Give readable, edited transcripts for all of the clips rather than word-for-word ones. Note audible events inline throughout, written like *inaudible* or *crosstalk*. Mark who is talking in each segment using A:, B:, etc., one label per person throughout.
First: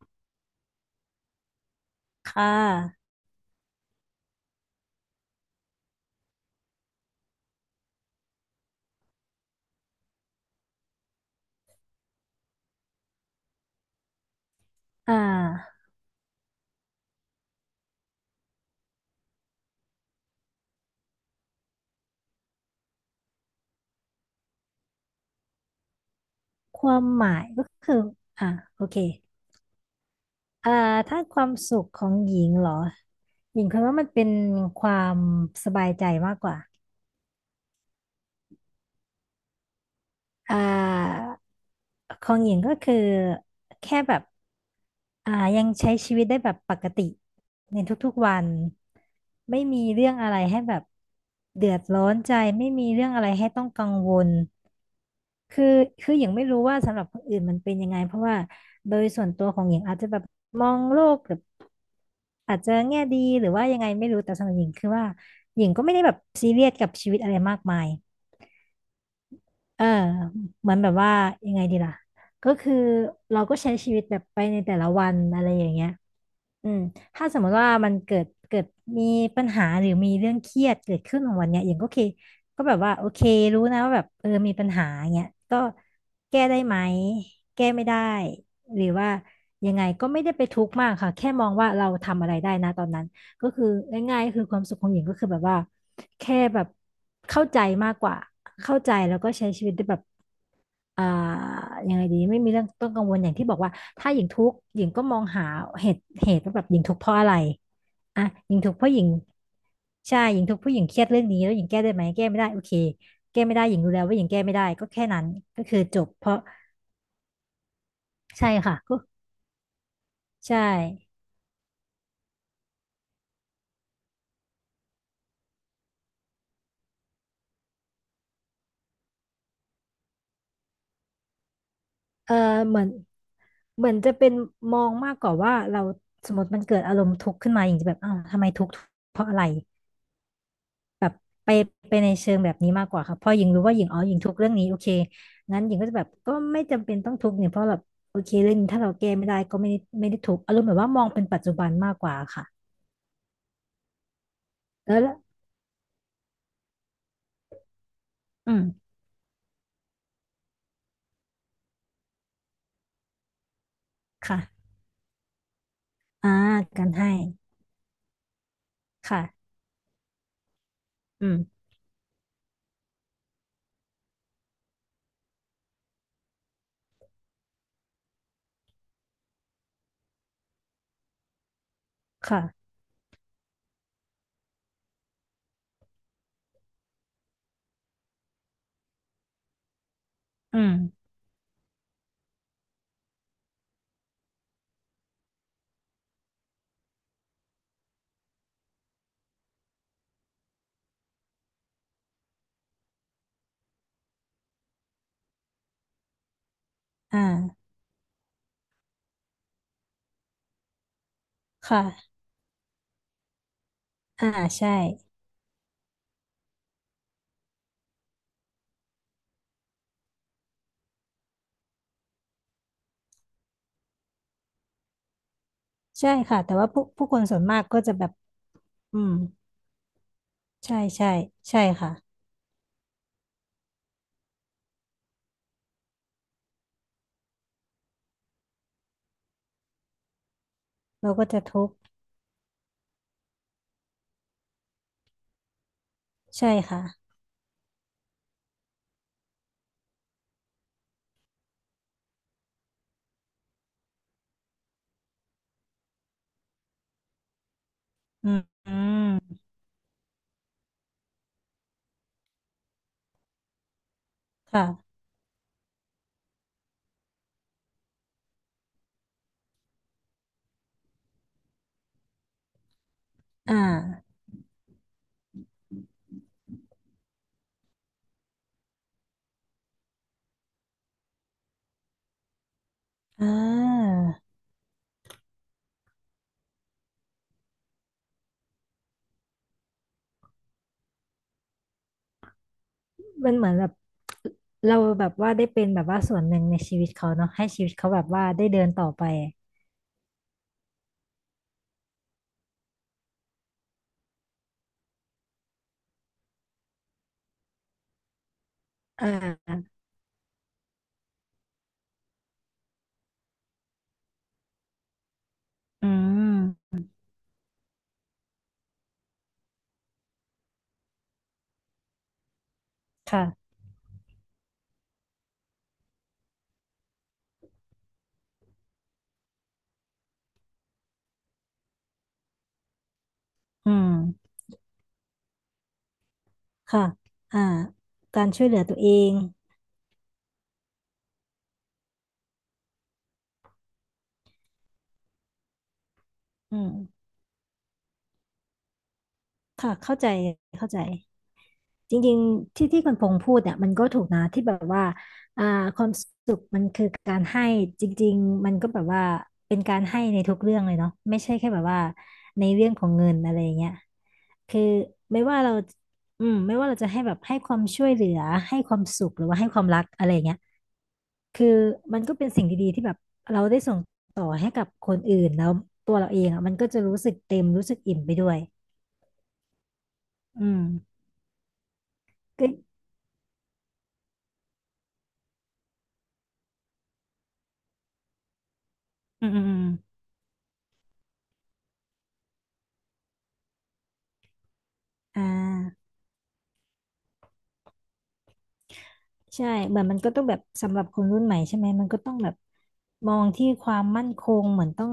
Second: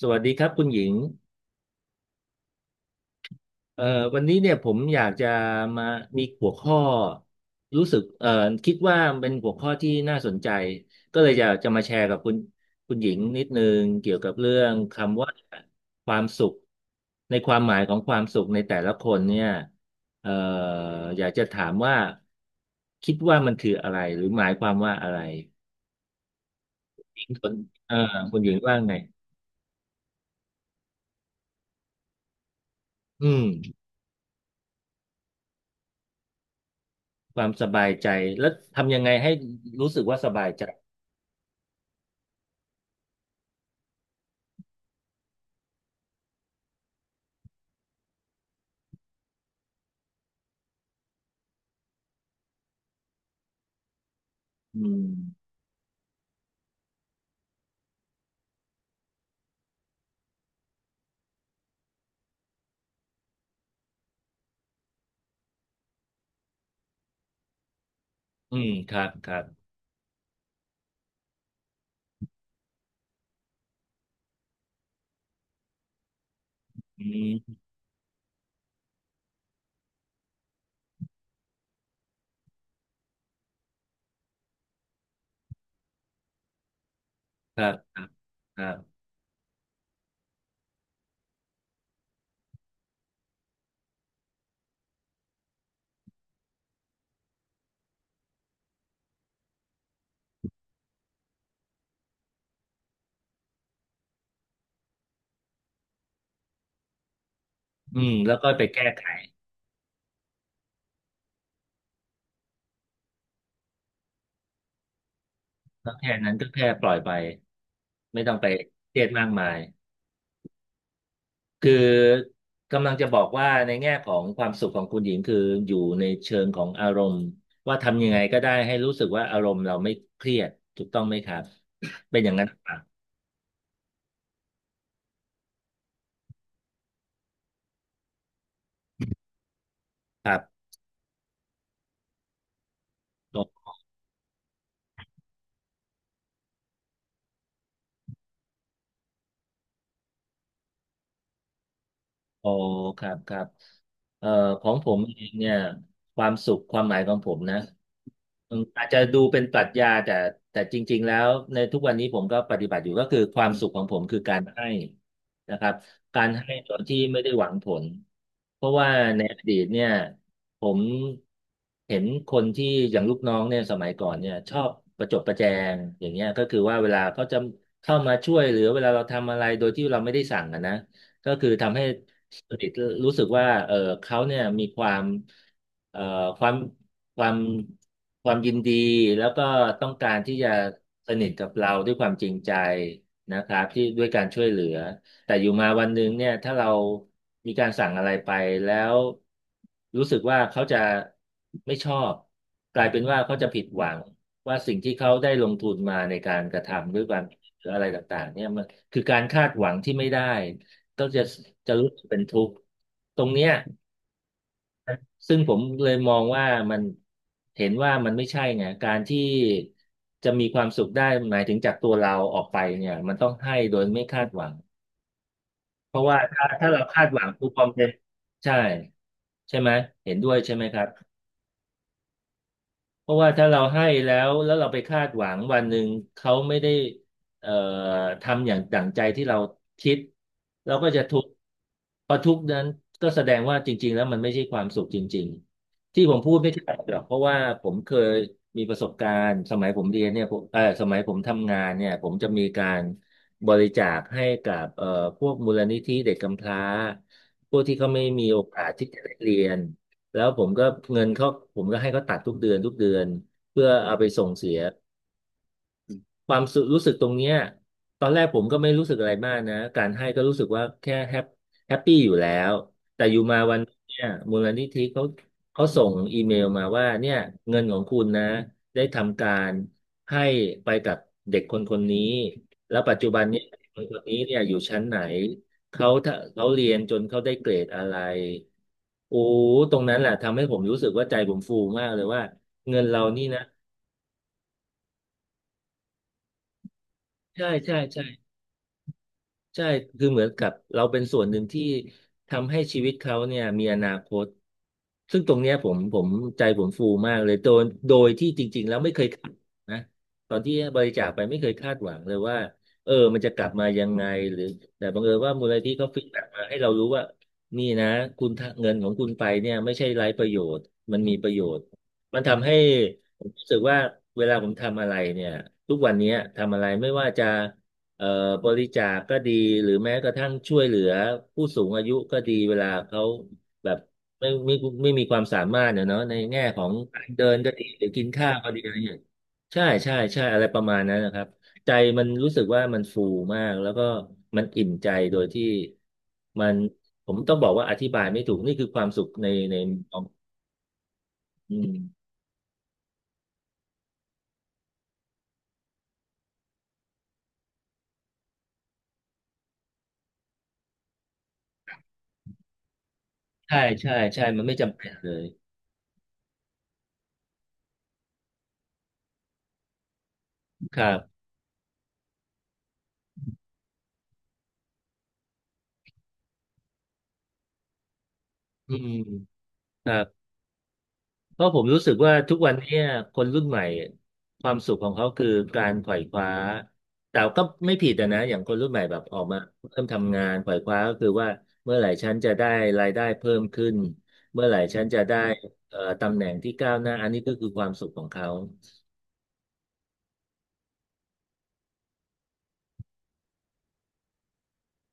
A: สวัสดีครับคุณหญิง
B: ค่ะ
A: เอ่อวันนี้เนี่ยผมอยากจะมามีหัวข้อรู้สึกคิดว่าเป็นหัวข้อที่น่าสนใจก็เลยจะมาแชร์กับคุณหญิงนิดนึงเกี่ยวกับเรื่อง
B: อ่
A: คำว่า
B: า
A: ความสุขในความหมายของความสุขในแต่ละคนเนี่ยเอ่ออยากจะถามว่าคิดว่ามันคืออะไรหรือหมายความว่าอะไร
B: ความ
A: ห
B: ห
A: ญิง
B: มา
A: ส
B: ย
A: น
B: ก็คื
A: เอ่
B: อ
A: อคุณ
B: อ่า
A: หญิงว่า
B: โอ
A: ไง
B: เค อ่าถ้าความสุขของหญิงเหรอ
A: อืม
B: หญิงคิดว่ามันเป็นความสบายใจมากกว่า
A: ความสบายใจแล้วทำยังไงให้รู้สึกว่าสบาย
B: อ่
A: ใจ
B: าของหญิงก็คือแค่แบบยังใช้ชีวิตได้แบบปกติในทุกๆวัน ไม่มีเรื่องอะไรให้แบบเดือดร้อนใจ ไม่มีเรื่องอะไรให้ต้องกังวล
A: อืม
B: คือคืออย่างไม่รู้ว่าสำหรับคนอื่นมันเป็นยังไงเพราะว่าโดยส่วนตัวของหญิงอาจจะแบบมองโลกแบบอาจจะแง่ดีหรือว่ายังไงไม่รู้แต่สำหรับหญิงคือว่าหญิงก็ไม่ได้แบบซีเรียสกับชีวิตอะไรมากมาย
A: อืมครับครับ
B: เออเหมือนแบบว่ายังไงดีล่ะก็คือเราก็ใช้ชีวิตแบบไปในแต่ละวันอะไรอย่างเงี้ยอืม
A: อื
B: ถ้าสมม
A: ม
B: ติว่ามันเกิดมีปัญหาหรือมีเรื่องเครียดเกิดขึ้นของวันเนี้ยอย่างก็โอเคก็แบบว่าโอเครู้นะว่าแบบเออมีปัญหาเงี้ยก็แก้ได้ไหม
A: ค
B: แก้
A: รับ
B: ไม่
A: ค
B: ได้
A: รับครั
B: หรือ
A: บ
B: ว่ายังไงก็ไม่ได้ไปทุกข์มากค่ะแค่มองว่าเราทำอะไรได้นะตอนนั้นก็คือง่ายๆก็คือความสุขของหญิงก็คือแบบว่า แค่แบบเข้าใจมากกว่าเข้าใจแล้วก็ใช้ชีวิตได้แบบอ่ายังไงดีไม่มีเรื่องต้องกังวลอย่างที่บอกว่าถ้าหญิงทุกข์หญิงก็มองหาเหตุว่าแบบหญิงทุกข์เพราะอะไร
A: อืม
B: อ่ะ
A: แล้วก็
B: หญิง
A: ไป
B: ทุกข์เพ
A: แก้
B: ราะหญิ
A: ไข
B: งใช่หญิงทุกข์เพราะหญิงเครียดเรื่องนี้แล้วหญิงแก้ได้ไหมแก้ไม่ได้โอเคแก้ไม่ได้หญิงรู้แล้วว่าหญิงแก้ไม่ได้ก็แค่นั้นก็คือ
A: แล้ว
B: จบ
A: แค่
B: เพ
A: นั้น
B: ราะ
A: ก็แค่ปล่อยไปไม่ต้องไป
B: ใช่ค่ะ
A: เค
B: ก็
A: รียดมากมาย
B: ใช่
A: คือกำลังจะบอกว่าในแง่ของความสุขของคุณหญิงคืออยู่ในเชิงของอารมณ์ว่าทำยังไงก็ได้ให้รู้สึกว่าอารมณ์เราไม่เครียดถูกต้องไหมครับเป็นอ
B: เอ
A: ย่าง
B: อ
A: นั้นหรือเป
B: เห
A: ล่ะ
B: มือนเหมือนจะเป็นมองมากกว่าว่าเราสมมติมันเกิดอารมณ์ทุกข์ขึ้นมาอย่างจะแบบอ้าวทำไมทุกข์เพราะอะไร
A: ครับ
B: แบบไปไปในเชิงแบบนี้มากกว่าค่ะพอหญิงรู้ว่าหญิงอ๋อหญิงทุกข์เรื่องนี้โอเคงั้นหญิงก็จะแบบก็ไม่จำเป็นต้องทุกข์เนี่ยเพราะแบบโอเคเรื่องนี้ถ้าเราแก้ไม่ได้ก็ไม่ได้ทุกข์อารมณ์แบบว่ามองเป็นปัจจุบันมากกว่าค่ะ
A: โอ้ครับครับเอ่อของผ
B: แล้
A: ม
B: วละ
A: เองเนี่ยความสุขความหมายของผมนะ
B: อื
A: อืมอาจ
B: ม
A: จะดูเป็นปรัชญาแต่แต่จริงๆแล้ว ในทุกวันนี้ผมก็ปฏิบัติอยู่ก็คือความสุขของผมคือกา
B: ค่ะ
A: รให้นะครับกา
B: อ่า
A: รให้โดย
B: การ
A: ที่
B: ให้
A: ไม่ได้หวังผล เพราะว่าในอ
B: ค่ะ
A: ดีตเนี่ยผม
B: อืม
A: เห็นคนที่อย่างลูกน้องเนี่ยสมัยก่อนเนี่ยชอบประจบประแจง อย่างเงี้ยก็คือว่าเวลาเขาจะเข้ามาช่วยหรือเวลาเราทำอะไรโดยที่เราไม่ได้สั่งอะนะก็คือทำให้ สนิต
B: ค่ะ
A: รู้สึกว่าเออเขาเนี่ยมีความเอ่อความความความยินดีแล้วก็ต้องการที่จะ
B: อืม
A: สนิทกับเราด้วยความจริงใจนะครับที่ด้วยการช่วยเหลือแต่อยู่มาวันหนึ่งเนี่ยถ้าเรามีการสั่งอะไรไปแล้วรู้สึกว่าเขาจะไม่ชอบกลายเป็นว่าเขาจะผิดหวังว่าสิ่งที่เขาได้ลงทุนมาในการกระทำด้วยค
B: อ่
A: วามหรือ
B: า
A: อะไรต่างๆเนี่ยมันคือการคาดหวังที่ไม่ได้ ก็จะรู้สึก
B: ค่ะ
A: เป็นทุกข์ตรงเนี้ย
B: อ่าใช่
A: ซึ่งผมเลยมองว่ามันเห็นว่ามันไม่ใช่ไงการที่จะมีความสุขได้หมายถึงจากตัวเราออกไปเนี่ยมันต้องให้โดยไม่คาดหวังเพราะ
B: ใช่
A: ว่า
B: ค่ะ
A: ถ้า
B: แต่ว่า
A: ถ้าเรา
B: ผู้
A: คา
B: ผู้
A: ด
B: ค
A: หวั
B: น
A: ง
B: ส่วน
A: ทุก
B: มา
A: ค
B: ก
A: วาม
B: ก็
A: เป็น
B: จะแบบ
A: ใช่
B: อืม
A: ใช่ไหมเห็นด้วยใช่ไหม
B: ใช่
A: ครับ
B: ใช่ใช่ค่ะ
A: เพราะว่าถ้าเราให้แล้วเราไปคาดหวังวันหนึ่งเขาไม่ได้เอ่อทำอย่างดั่งใจที่เราคิดเราก็จะ
B: เรา
A: ทุก
B: ก็
A: ข์
B: จะทุกข์
A: พอทุกข์นั้นก็แสดงว่าจริงๆแล้วมันไม่ใช่ความสุขจริงๆที่ผมพูด
B: ใช่
A: ไม่ใช่
B: ค่ะ
A: หรอกเพราะว่าผมเคยมีประสบการณ์สมัยผมเรียนเนี่ยผมเออสมัยผมทำงานเนี่ยผมจะมีการบริจาคให้กับพวกมูลนิธิเด็กกำพร้าพวกที่เขาไม่มี
B: อื
A: โอ
B: ม
A: กาส
B: อื
A: ที่จะ
B: ม
A: ได้เรียน แล้วผมก็เงินเขาผมก็ให้เขาตัดทุกเดือนทุกเดือนเพื่อเอาไปส่งเสีย
B: ค่ะ
A: ความสุรู้สึกตรงเนี้ยตอนแรกผมก็ไม่รู้สึกอะไรมากนะการให้ก็รู้สึกว่าแค่แฮปปี้อยู่แล้วแต่อยู่มาวั
B: อ่า
A: นเนี่ยมูลนิธิเขาส่งอีเมลมาว่าเนี่ยเงินของคุณนะได้ทำการให้ไปกับเด็กคนคนนี้แล้วปัจจุบัน
B: อ่
A: เนี่ยเด็กคน
B: า
A: คนนี้เนี่ยอยู่ชั้นไหนเขาถ้าเขาเรียนจนเขาได้เกรดอะไรโอ้ตรงนั้นแหละทำให้ผมรู้สึกว่าใจผมฟูมากเลยว่าเงินเรานี่
B: มัน
A: นะ
B: เหมือนแบบเราแบบว่าได้เป็นแบบว่าส่วนหนึ่งในชีวิตเขาเนาะให้
A: ใช่
B: ชีวิต
A: ใช่
B: เขาแบ
A: ใช่
B: บว่าได้เดินต่อไป
A: ใช่คือเหมือนกับเราเป็นส่วนหนึ่งที่ทำให้ชีวิตเขาเนี่ยมีอนาคตซึ่งตรงเนี้ยผมใจผมฟูมากเลยโดยที่จริงๆแล้วไม่เค
B: อ่
A: ยคาด
B: า
A: นะตอนที่บริจาคไปไม่เคยคาดหวังเลยว่าเออมันจะกลับมายังไงหรือแต่บังเอิญว่ามูลนิธิ
B: อื
A: เขาฟีดแบ็กมาให้เรา
B: ม
A: รู้ว่านี่นะคุณทะเงินของคุณไปเนี่ยไม่ใช่ไร้ประโยชน์มันมีประโยชน์มันทำให้ผมรู้
B: ค่ะ
A: สึกว่าเวลาผมทำอะไรเนี่ยทุกวันเนี้ยทำอะไรไม่ว่าจะ เอ่อบริจาคก็ดีหรือแม้กระทั่งช่วยเหลือผู้สูงอายุก็ดีเวลาเขาแบ
B: อื
A: บ
B: ม
A: ไม่ไม่ไม่มีความสามารถเนี่ยเนาะในแง่ของ
B: ค่ะ
A: การเดิน
B: อ่า
A: ก็ดีหรือกิน
B: การ
A: ข้าว
B: ช่วย
A: ก็
B: เหลื
A: ดี
B: อ
A: อะไร
B: ตั
A: อ
B: ว
A: ย่าง
B: เอ
A: เงี้ย
B: ง
A: ใช่ใช่ใช่อะไรประมาณนั้นนะครับใจมันรู้สึกว่ามันฟูมากแล้วก็มันอิ่มใจโดยที่มั
B: อื
A: น
B: ม
A: ผมต้องบอกว่าอธิบายไม่ถูกนี่คือความสุขในใน
B: ค่ะเข้าใจเข้าใจ
A: อืม
B: จริงๆที่ที่คุณพงษ์พูดเนี่ยมันก็ถูกนะที่แบบว่าอ่าความสุขมันคือการให้จริงๆมันก็แบบว่าเป็นการให้ในทุกเรื่องเลยเนาะไม่ใช่แค่แบบว่าในเรื่องของเงินอะไรอย่าง
A: ใช่
B: เงี้ย
A: ใช่ใช่มันไม่
B: คือ
A: จำเป็นเล
B: ไม่
A: ย
B: ว่าเราไม่ว่าเราจะให้แบบให้ความช่วยเหลือให้ความสุขหรือว่าให้ความรักอะไรอย่างเงี้ย
A: ครับ
B: คือมันก็เป็นสิ่งดีๆที่แบบเราได้ส่งต่อให้กับคนอื่นแล้วตัวเราเองอ่ะมันก็จะรู้สึกเต็มรู้สึกอิ่มไปด้วย
A: อืมครับ
B: อืม
A: เพราะผมรู้สึกว่าทุก
B: ก็
A: วันเนี้ยคนรุ่นใหม่ความสุขของเขาคือการขวายคว้าแต่ก็ไม่ผิดอะนะอย่างคนรุ่นใหม่แบบออก
B: อืม
A: มา
B: อืมอ
A: เริ่ม
B: ม
A: ทำงานขวายคว้าก็คือว่าเมื่อไหร่ฉันจะได้รายได้เพิ่มขึ้นเมื่อไหร่ฉันจะได้
B: อ่า
A: ตำแหน่งที่ก้าวหน้าอันนี้ก็คือความสุขของเขา
B: ใช่เหมือนมันก็ต้องแบบสำหรับคนรุ่นใหม่ใช่ไหมมันก็ต้องแบบมองที่ความมั่นคงเหมือนต้อง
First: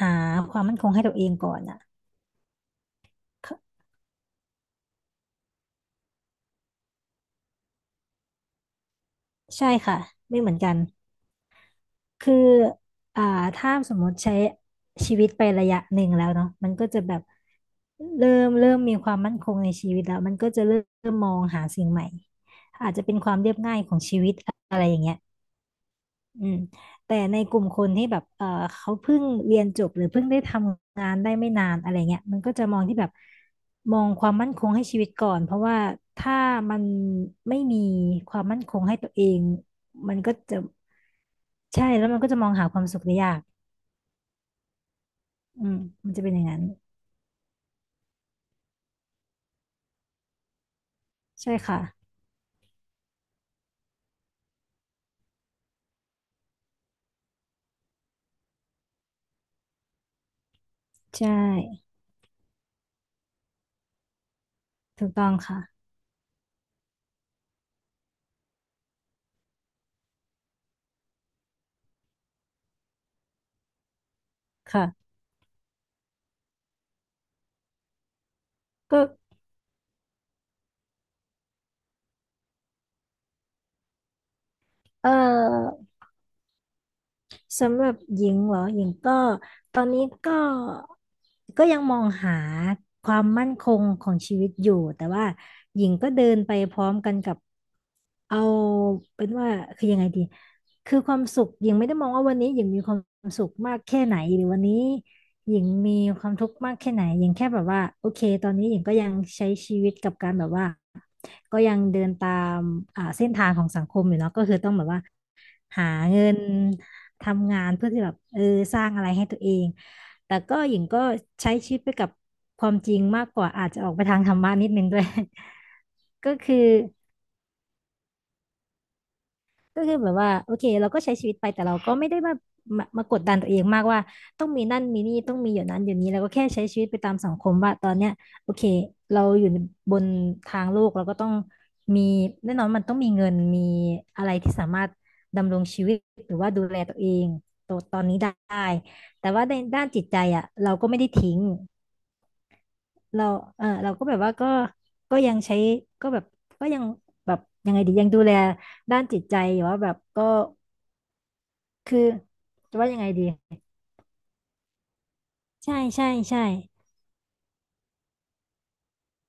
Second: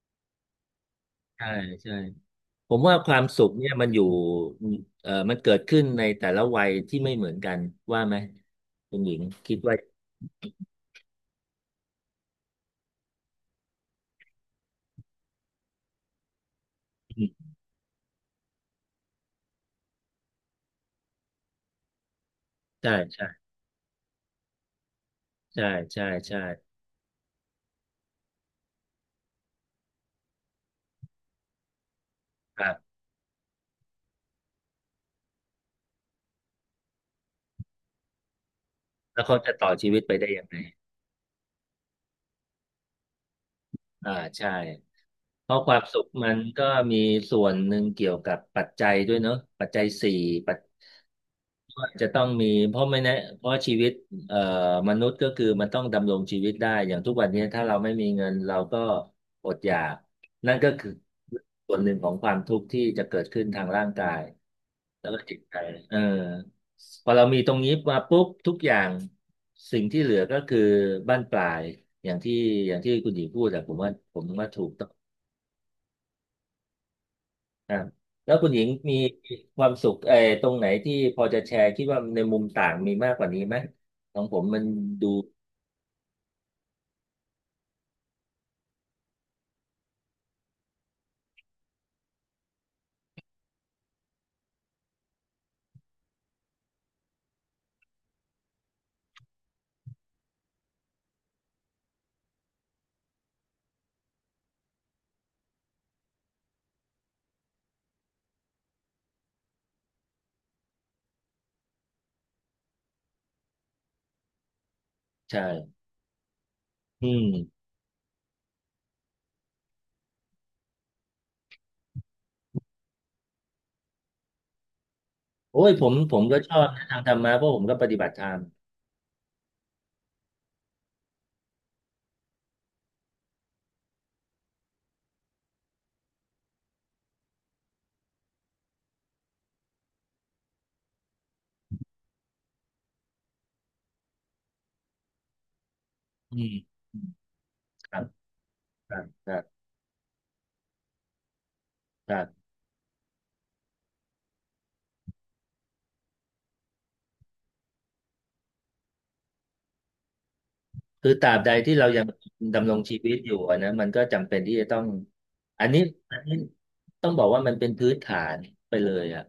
B: หาความมั่นคงให้ตัวเอง
A: ใช่
B: ก่อนอ่ะ
A: ใช่ผมว่าความสุข
B: ค่ะ
A: เนี่ยมันอยู่มันเกิดขึ้นในแต่ละวัยที่ไม่เหมือนกันว่าไหมคุณหญิงคิด
B: ใช่
A: ว่า
B: ค่ะไม่เหมือนกันคืออ่าถ้าสมมติใช้ชีวิตไประยะหนึ่งแล้วเนาะมันก็จะแบบเริ่มมีความมั่นคงในชีวิตแล้วมันก็จะเริ่มมองหาสิ่งใหม่
A: ใช่ใช่ใช่ใช่ใช
B: อืมแต่ในกลุ่มคนที่แบบเออเขาเพิ่งเรียนจบหรือเพิ่งได้ทำงานได้ไม่นานอะไรเงี้ยมันก็จะมองที่
A: ่
B: แบบ มองความมั่นคงให้ชีวิตก่อน เพราะว่าถ้ามันไม่มีความมั่นคงให้ตัว
A: แล้
B: เอ
A: วเขา
B: ง
A: จะต่อชีวิตไป
B: มัน
A: ได้
B: ก็
A: ยัง
B: จะ
A: ไง
B: ใช่แล้วมันก็จะมองหาความสุขได้ยาก
A: อ่าใช่ เพราะ
B: อื
A: ค
B: ม
A: วามสุข
B: มันจะ
A: มั
B: เป็นอ
A: น
B: ย่างนั้น
A: ก็มีส่วนหนึ่งเกี่ยวกับปัจจัยด้วยเนอะปัจจัยสี่ปัจ
B: ใช่ค่ะ
A: ว่าจะต้องมีเพราะไม่แนะเพราะชีวิตเอ่อมนุษย์ก็คือมันต้องดำรงชีวิตได้อย่างทุกวันนี้ถ้าเราไม่มีเงินเราก็อดอยากนั่นก็คือ
B: ใช
A: ส่วนห
B: ่
A: นึ่งของความทุกข์ที่จะเกิดขึ้นทางร่างกาย
B: ถู
A: แล้ว
B: ก
A: ก็
B: ต้อง
A: จิตใจ
B: ค่ะ
A: เออพอเรามีตรงนี้มาปุ๊บทุกอย่างสิ่งที่เหลือก็คือบั้นปลายอย่างที่อย่างที่คุณหญิงพูดแต่ผมว่าผมว่าถูกต้อง
B: ค่ะ
A: อ่าแล้วคุณหญิงมี
B: ก็
A: ความสุขเออตรงไหนที่พอจะแชร์คิดว่าในมุมต่างมีมากกว่านี้ไหมของผมมัน
B: เ
A: ดู
B: ออ สำหรับหญิงเหรอหญิงก็ตอนนี้ก็ยังมองหาความมั่นคงของชีวิตอยู่แต่ว่าหญิงก็เดินไปพร้อมกันกับเอาเป็นว่าคือยังไงดีคือความสุขหญิงไม่ได้มองว่าวันนี้หญิงมีความสุขมากแค่ไหนหรือวันนี้หญิงมีความทุกข์มากแค่ไหนหญิงแค่แบบว่าโอเคตอนนี้หญิงก็ยังใช้ชีวิตกับการแบบว่าก็ยังเดินตามเส้นทางของสังคมอยู่เนาะก็คือต้องแบบว่า
A: ใช่
B: หาเงิน
A: อืม
B: ทำงานเพื่อที่แบบสร้างอะไรให้ตัวเองแต่ก็หญิงก็ใช้ชีวิตไปกับความจริงมากกว่าอาจจะออกไปทางธรรมะนิดนึงด้วย
A: โอ้ยผมผม
B: *laughs* ก็
A: ก็ช
B: คื
A: อ
B: อ
A: บนะทางธรรมะเพราะผมก็ปฏิบัติธรรม
B: แบบว่าโอเคเราก็ใช้ชีวิตไปแต่เราก็ไม่ได้มามากดดันตัวเองมากว่าต้องมีนั่นมีนี่ต้องมีอย่างนั้นอย่างนี้เราก็แค่ใช้ชีวิตไปตามสังคมว่าตอนเนี้ยโอเคเราอยู่บนทางโลกเราก็ต้องมีแน่นอนมันต้องมีเงินมีอะไรที่สามารถดำรงชีวิตห
A: อื
B: รือว่า
A: ม
B: ดูแลตั
A: อื
B: วเอ
A: ม
B: งตัว
A: ค
B: ต
A: รั
B: อน
A: บ
B: นี้ได้
A: ครับค
B: แต่
A: รั
B: ว่าใน
A: บ
B: ด้านจิตใจอ่ะเราก็ไม่ได้ทิ้ง
A: ครับ
B: เราเราก็แบบว่าก็ยังใช้ก็แบบก็ยังแบบยังไงดียังดูแลด้านจิตใจหรือยู่ว่าแบบก็
A: คือตราบใดที่เรา
B: คือ
A: ยังดำร
B: จะ
A: ง
B: ว่า
A: ชี
B: ยังไง
A: วิต
B: ดี
A: อยู่อะนะมันก็จำเป็นที่จะต้องอัน
B: ใช่
A: นี้
B: ใช่
A: อันนี้
B: ใช่
A: ต้องบอกว่ามันเป็นพื้นฐานไปเลยอะ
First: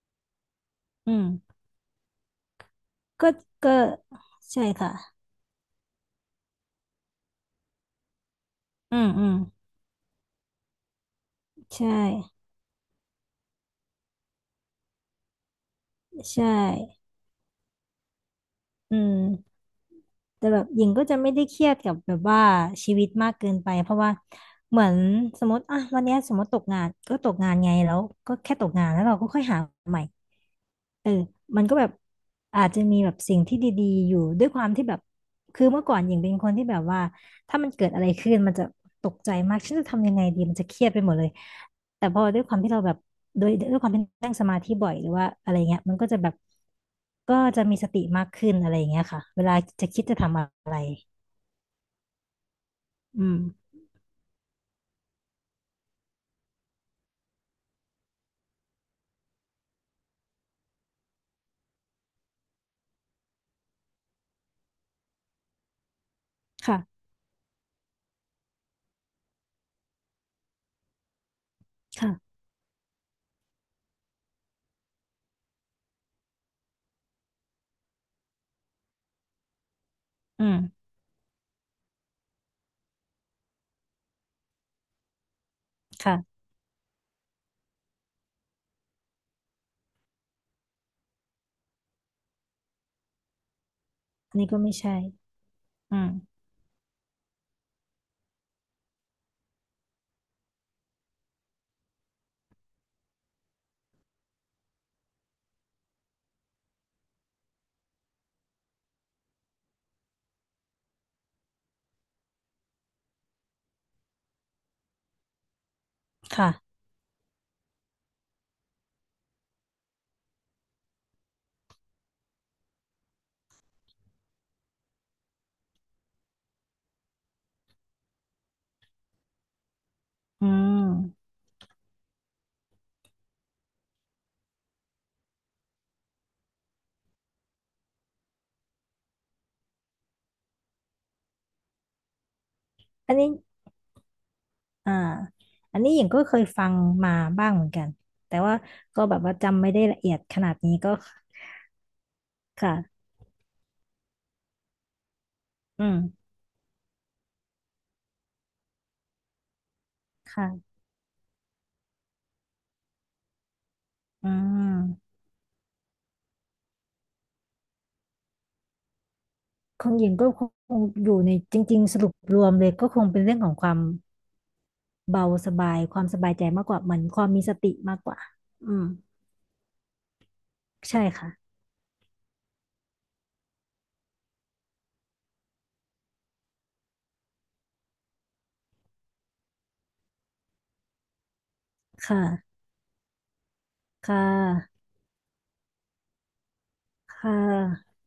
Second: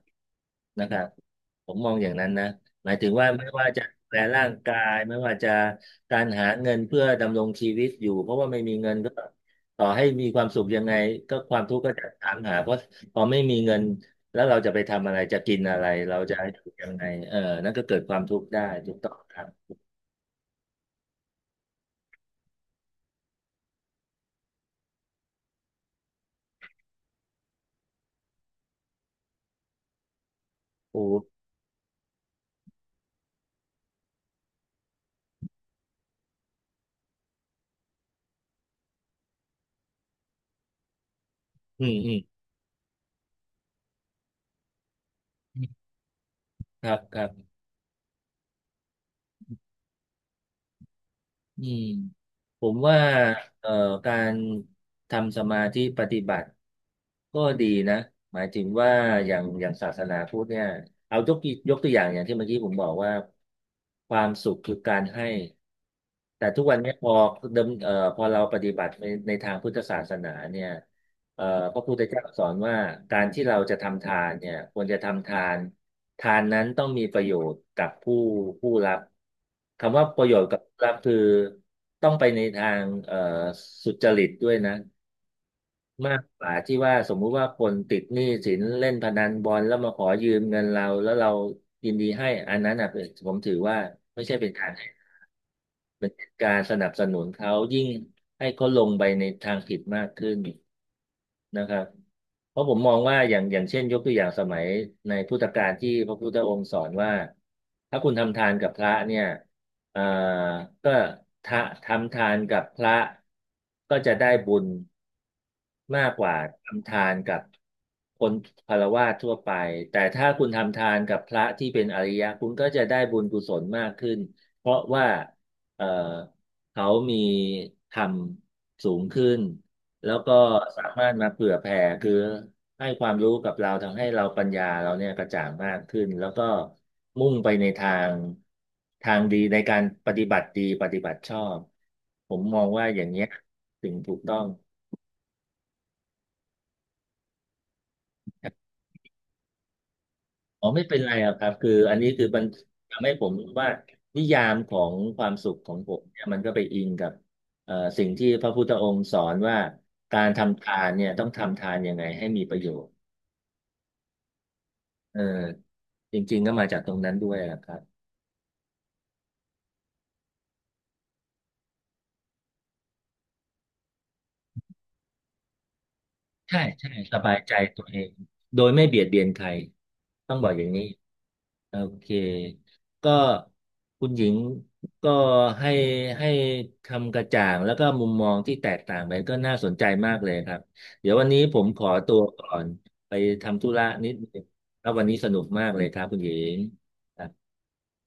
A: นะครับ
B: อืม
A: ผมมองอย่างนั้นนะหมายถึงว่า
B: ก็
A: ไม่ว่า
B: ก็
A: จะดูแลร่าง
B: ใช่
A: กายไม่
B: ค่ะ
A: ว่าจะการหาเงินเพื่อดำรงชีวิตอยู่เพราะว่าไม่มีเงิ
B: อื
A: น
B: ม
A: ก็
B: อืม
A: ต่อให้มีความสุขยังไงก็ความทุ
B: ใช
A: กข์ก็จะถาม
B: ่
A: หาเพราะพอไม่มีเงินแล้วเราจะไปทำอะไรจะกินอะไรเราจะ
B: ใช่
A: อยู่ยังไงเออนั่นก็เกิดความทุกข์ได้ถู
B: อื
A: กต้อ
B: ม
A: งครับ
B: แต่แบบหญิงก็จะไม่ได้เครียดกับแบบว่าชีวิตมากเกินไปเพราะว่าเหมือนสมมติอ่ะวันเนี้ยสมมติตกงานก็ตกงานไงแล้วก็แค่ตกงานแล้วเราก็ค่อยหาใหม่
A: โอ
B: เออ
A: ้
B: มันก็แบบอาจจะมีแบบสิ่งที่ดีๆอยู่ด้วยความที่แบบคือเมื่อก่อนหญิงเป็นคนที่แบบว่าถ้ามันเกิดอะไรขึ้นมันจะตกใจมากฉันจะทำยังไงดีมันจะเครียดไปหมดเลย
A: อืม
B: แต่
A: อื
B: พ
A: ม
B: อด้วยความที่เราแบบโดยด้วยความที่นั่งสมาธิบ่อยหรือว่าอะไรเงี้ยมันก็จะแบบ
A: ครับครับ
B: ก็จะมีสติมากขึ้นอะไรเงี้ยค่ะเวลาจะคิดจะทำอะไร
A: อืมผมว่า
B: อืม
A: เอ่อการทำสมาธิปฏิบัติก็ดีนะหมายถึงว่าอย่างอย่างศาสนาพุทธเนี่ยเอายกตัวอย่างอย่างที่เมื่อกี้ผมบอกว่าความสุขคือการให้แต่ทุกวั
B: ค่ะ
A: นเนี้พอเดิมพอเราปฏิบัติในทางพุทธศาสนาเนี่ย เอ่อพระพุทธเจ้า
B: ค่ะ
A: สอนว่าการที่เราจะทำทานเนี่ยควรจะทำทานทานนั้นต้องมีประโยชน์กับผู้รับคำว่าประโยช
B: อื
A: น์
B: ม
A: กับผู้รับคือต้องไปในทางสุจริตด้วยนะมาก
B: ค่ะ
A: กว่าที่ว่าสมมุติว่าคนติดหนี้สินเล่นพนันบอลแล้วมาขอยืมเงินเราแล้วเรายินดีให้อันนั้นอ่ะเป็นผมถือว่าไม่ใช่
B: อันนี้
A: เป็น
B: ก็
A: การ
B: ไม่
A: ให้
B: ใช่อืม
A: การสนับสนุนเขายิ่งให้เขาลงไปในทางผิดมากขึ้นนะครับเพราะผมมองว่าอย่างเช่นยกตัวอย่างสมัยในพุทธกาลที่พระพุทธองค์สอนว่าถ้าคุณทำทานกับพระเนี่ยเอ่อก็ทะทำทานกับพระก็จะได้บุญมากกว่า
B: ค่ะ
A: ทำทานกับคนฆราวาสทั่วไปแต่ถ้าคุณทำทานกับพระที่เป็นอริยะคุณก็จะได้บุญกุศลมากขึ้นเพราะว่า เอ่อเขามีทำสูงขึ้น แล้วก็
B: อืม
A: สามารถมาเผื่อแผ่คือ ให้ความรู้กับเราทำให้เราปัญญาเราเนี่ยกระจ่างมากขึ้น แล้วก็มุ่งไปในทางทางดีในการปฏิบัติดี ปฏิบัติชอบ ผมมองว่าอย่าง
B: อัน
A: เนี้ย
B: นี้
A: ถึงถูกต้อง
B: อ่าอันนี้หญิงก็เคยฟังมาบ้างเหมือนกันแต่ว่าก็แบบว่าจำไม่ได้ละเอียดขนาด
A: อ๋อ
B: นี้
A: ไม่
B: ก็
A: เป็นไรอะครับคืออันนี้คือมัน
B: ค่ะ
A: ทำให้ผมรู้ว่านิยามของความสุขของ
B: อื
A: ผมเนี่ย
B: ม
A: มันก็ไปอิงกับสิ่งที่พระพุทธองค์สอนว่าการทำทา
B: ค่ะ
A: นเนี่ยต้องทำทานยังไงให้มีประโยชน์
B: อืม
A: เออจริงๆก็มาจากตรงนั้นด้วยนะครับ
B: ของหญิงก็คงอยู่ในจริงๆสรุปรวมเลยก็คงเป็นเรื่องของความ เบาสบายความสบายใจ
A: ใช่
B: มากกว่า
A: ใช่
B: เหมือน
A: ส
B: ความ
A: บาย
B: มี
A: ใจ
B: สติ
A: ตัว
B: มา
A: เอ
B: กก
A: ง
B: ว่า
A: โด
B: อื
A: ยไม่
B: ม
A: เบียดเบียนใครต้องบอกอย่างนี้
B: ใช่ค่ะ
A: โอเคก็คุณหญิงก็ให้ให้คำกระจ่างแล้วก็มุมมองที่แตกต่างไปก็น่าสนใจมากเลยครับเดี๋ยววันนี้ผมขอ
B: ค
A: ตัวก่อ
B: ่ะ
A: นไปทำธุระนิด
B: ค่
A: นึง
B: ะ
A: แล้ววันนี้สนุกมากเลยครับคุณหญิง
B: ค่ะ